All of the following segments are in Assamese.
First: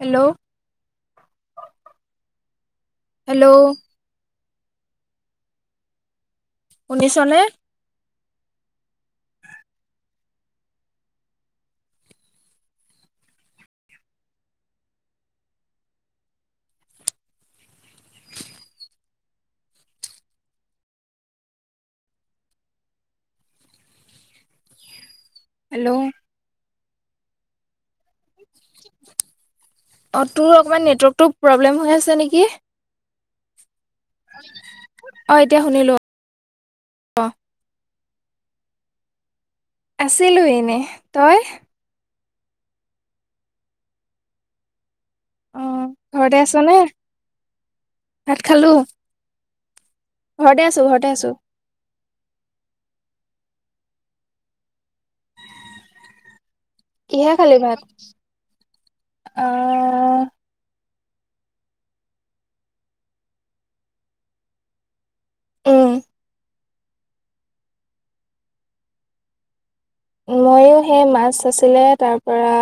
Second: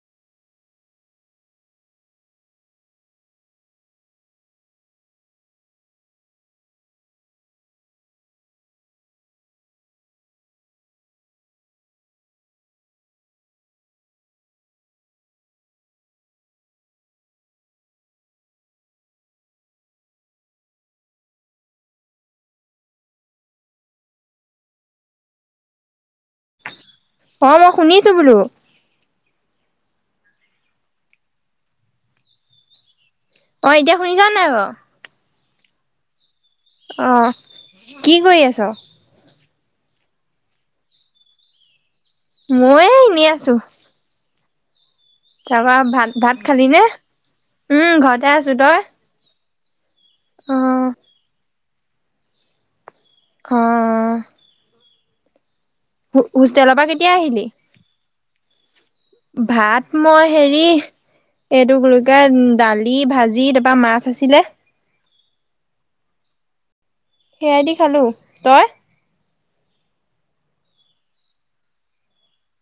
হেল্ল' হেল্ল' শুনিছ নে? হেল্ল! অহ মই শুনিছো বোলো। অহ তোৰ অকণমান নেটৱাৰ্কটো প্ৰব্লেম হৈ আছে নেকি। অহ এতিয়া শুনিছ নে নাই বাৰু? অহ এতিয়া শুনিলো অ। অহ কি কৰি আছ? আছিলো এনে তই? মই এ এনে আছো। অ তাৰপৰা, ভাত, ঘৰতে ভাত আছ খালি নে, উম, ঘৰতে ভাত আছো খালো। তই? অ ঘৰতে আছো, ঘৰতে আছো। অ'। হোষ্টেলৰ পৰা কেতিয়া কিহে আহিলি, খালি ভাত? ভাত আহ মই হেৰি হেৰি, এইটো কি বুলি কয়, দালি, ভাজি তাৰপৰা মাছ আছিলে। উম। সেয়াই দি খালোঁ, তই? মইয়ো সেই, মাছ আছিলে, তাৰপৰা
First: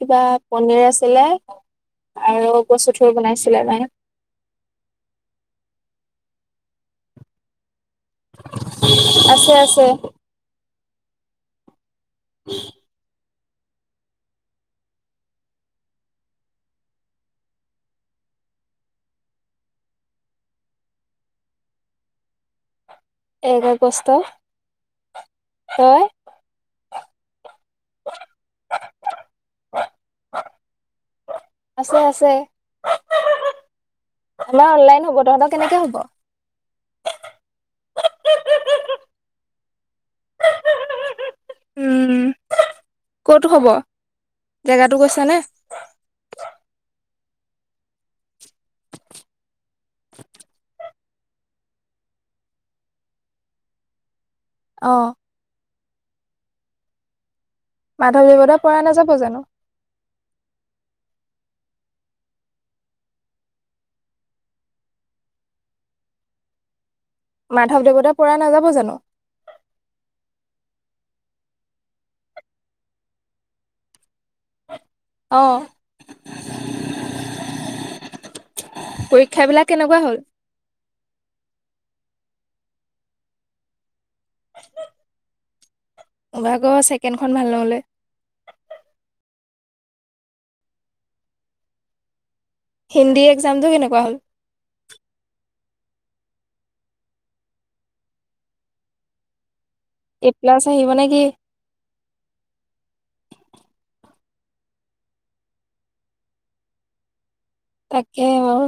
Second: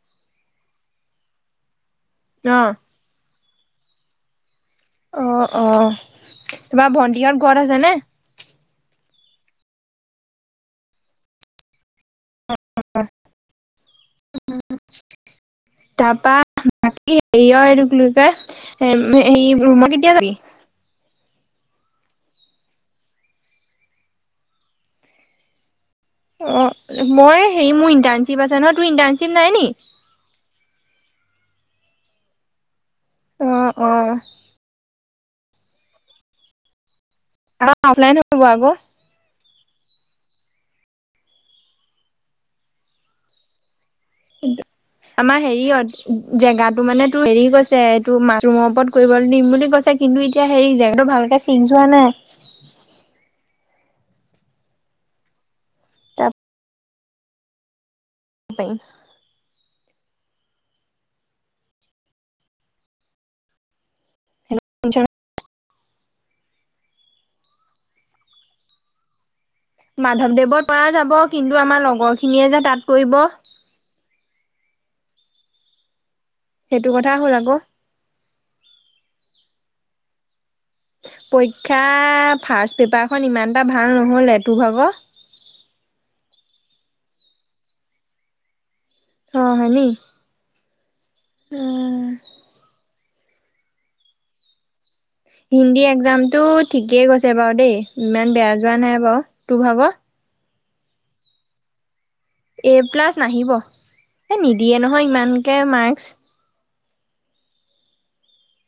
কিবা পনিৰ আছিলে, অ আৰু কচু থোৰ বনাইছিলে মাইয়ে। অ', অ', তোমাৰ ভণ্টিহত ঘৰত আছে নে? আছে, আছে। [unintelligible] তাৰপৰা, বাকী হেৰিয়ৰ এইটো কি বোলি কয় [unintelligible] হেৰি ৰুমত কেতিয়া যাবি? এক আগষ্ট, তই? অ', মই, হেৰি মোৰ ইণ্টাৰ্ণশ্বিপ আছে নহয়, তোৰ ইণ্টাৰ্ণশ্বিপ নাই নেকি? আছে, আছে। অ', অ'। আমাৰ অনলাইন হ'ব, তহঁতৰ কেনেকে হ'ব। আমাৰ অফলাইন হ'ব আকৌ। উম, ক'ত হব? জেগাতো কৈছানে? আমাৰ হেৰিয়ত। জেগাটো মানে, তোৰ হেৰি কৈছে, এইটো মাছৰুমৰ ওপৰত কৰি দিম বুলি কৈছে, কিন্তু এতিয়া হেৰি জেগাটো ভালকে ফিক্স হোৱা নাই। অ'। মাধৱদেৱতে পাৰিম পৰা নাযাব জানো। হেল্ল', শুনিছনে। মাধৱদেৱতে পৰা নাযাব জানো। মাধৱদেৱৰ পৰা যাব, কিন্তু আমাৰ লগৰখিনিয়ে যে তাত কৰিব। অ'। সেইটো কথা হ'ল আকৌ। পৰীক্ষা বিলাক কেনেকুৱা হ'ল? পৰীক্ষা ফাৰ্ষ্ট পেপাৰখন ইমান এটা ভাল নহ'লে, তোৰ ভাগৰ? মোৰ ভাগৰ ছেকেণ্ডখন ভাল নহ'লে। অ', হয় নি। উম। হিন্দী এক্সামটো কেনেকোৱা হ'ল? হিন্দী এক্সামটো ঠিকেই গৈছে বাৰু দেই, ইমান বেয়া যোৱা নাই বাৰু। তোৰ ভাগৰ? এ প্লাছ আহিব নে কি? এ প্লাছ নাহিব, এই নিদিয়ে নহয় ইমানকৈ মাৰ্কছ। তাকে বাৰু,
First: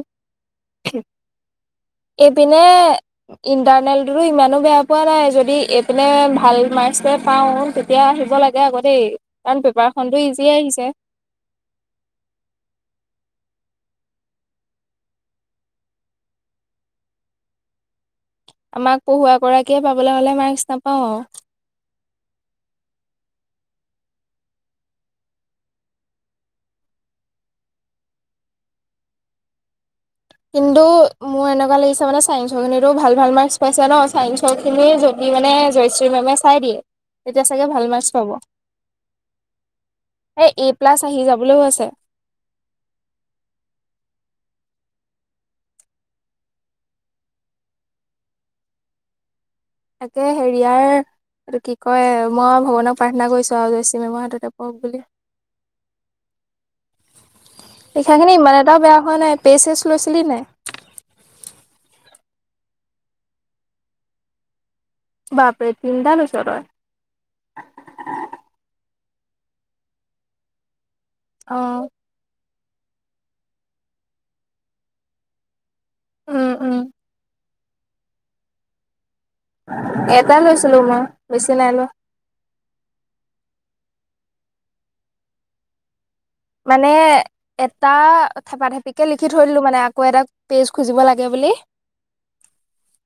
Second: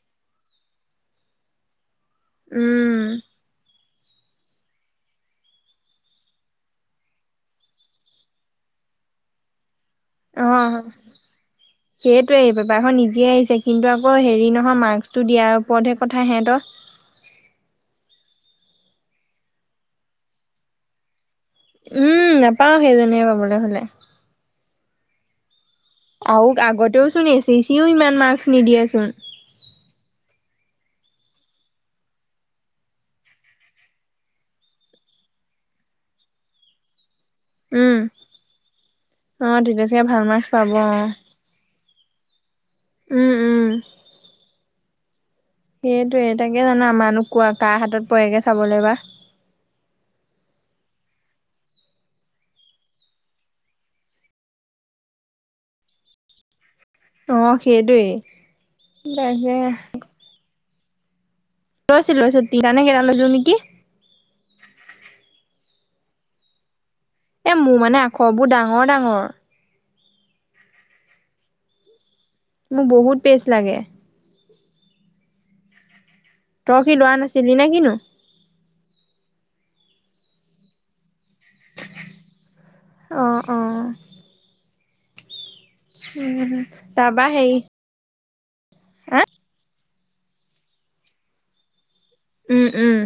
এইপিনে উম ইন্টাৰনেলটোতো ইমানো বেয়া পোৱা নাই, যদি এইপিনে ভাল মাৰ্ক্স পাওঁ তেতিয়া আহিব লাগে আকৌ দেই, কাৰণ, পেপাৰখনতো ইজি আহিছে। সেইটোৱেই, পেপাৰখন ইজি আহিছে, কিন্তু আকৌ হেৰি নহয়, মাৰ্কচটো দিয়াৰ ওপৰতহে কথা হেহ'তৰ? আমাক পঢ়ুৱা গৰাকীয়ে পাবলৈ হ'লে, মাৰ্কচ নাপাওঁ আৰু। উম, নাপাও সেইজনীয়ে পাবলে হ'লে। আৰু আগতেও চোন এছ এছ চিও ইমান মাৰ্কচ নিদিয়েচোন। কিন্তু মোৰ এনেকুৱা লাগিছে মানে চায়েন্সৰ খিনিতো ভাল ভাল মাৰ্কচ পাইছে ন, চায়েন্সৰ খিনি যদি মানে শ্ৰী মেমে চাই দিয়ে। তেতিয়া চাগে ভাল উম মাৰ্কচ পাব, অ তেতিয়া চাগে ভাল এ মাৰ্কচ পাব এ' অ প্লাছ আহি যাব। বুলিও আছে। উম, উম। সেইটোৱে তাকে জানা, মানু্হ কোৱা কাৰ হাতত পৰেগে চাবলৈ বা? তাকে হেৰিয়াৰ এইটো কি কয়, মই আৰু ভগৱানক প্ৰাৰ্থনা কৰিছোঁ আৰু জয়শ্ৰীমেমৰ হাততে পৰক বুলি। অ সেইটোৱেই লিখাখিনি ইমান এটা বেয়া হোৱা নাই। তাকে পেজ চেজ লৈছিলি নাই? লৈছোঁ লৈছোঁ, তিনিটা নে কেইটা লৈছিলো নেকি? বাপৰে তিনিটা লৈছ তই? এই মোৰ মানে আখবোৰ ডাঙৰ ডাঙৰ। অঁ। মোক বহুত পে'জ লাগে? উম উম তই কি লোৱা নাছিলি নে কি নো? এটা লৈছিলো মই, বেছি নাই লোৱা। অ', অ'। উম, মানে তাৰপা হেৰি এটা থেপাথেপিকে হা লিখি থৈ দিলো, মানে আকৌ এটা পে'জ খুজিব লাগে বুলি। উম, উম।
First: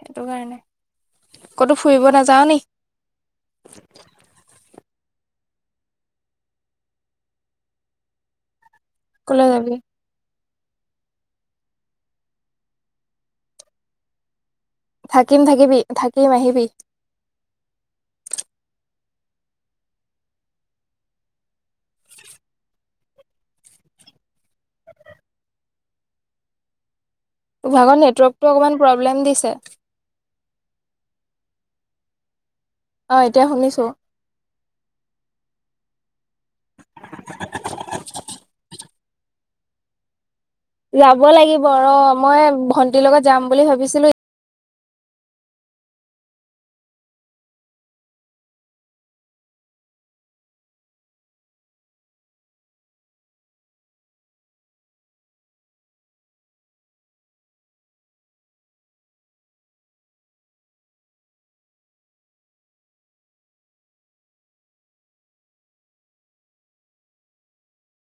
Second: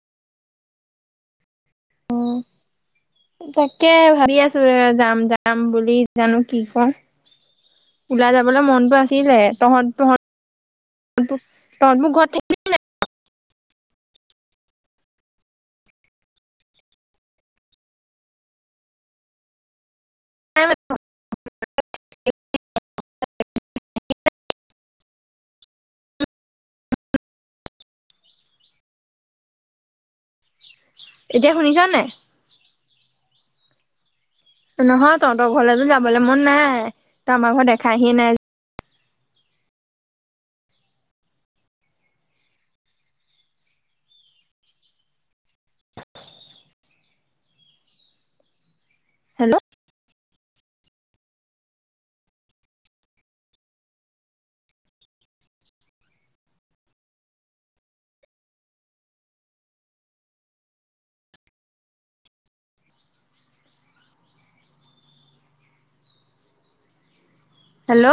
সেইটো কাৰণে, ক'তো ফুৰিব নাযাৱ নি? তোৰ এইয়া যাম যাম বুলি জানো কি কৰো, ওলাই যাবলে মনতো আছে। কিলে ক'লৈ যাবি? তহ'ত তহ'ত তহ'তবোৰ ঘৰত থাক থাকিম থাকিবি, থাকিম আহিবি। [unintelligible] তোৰ ভাগৰ নেটৱৰ্কটো অকণমান প্ৰব্লেম দিছে। এতিয়া শুনিছ নাই? অঁ এতিয়া শুনিছোঁ। নহয়, তহঁতৰ ঘৰলৈতো যাবলে মন নাই, তই আমাৰ ঘৰ দেখাইহিয়ে নাই। যাব লাগিব ৰ, মই ভন্টিৰ লগত যাম বুলি ভাবিছিলো। হেল্ল'? হেল্ল'?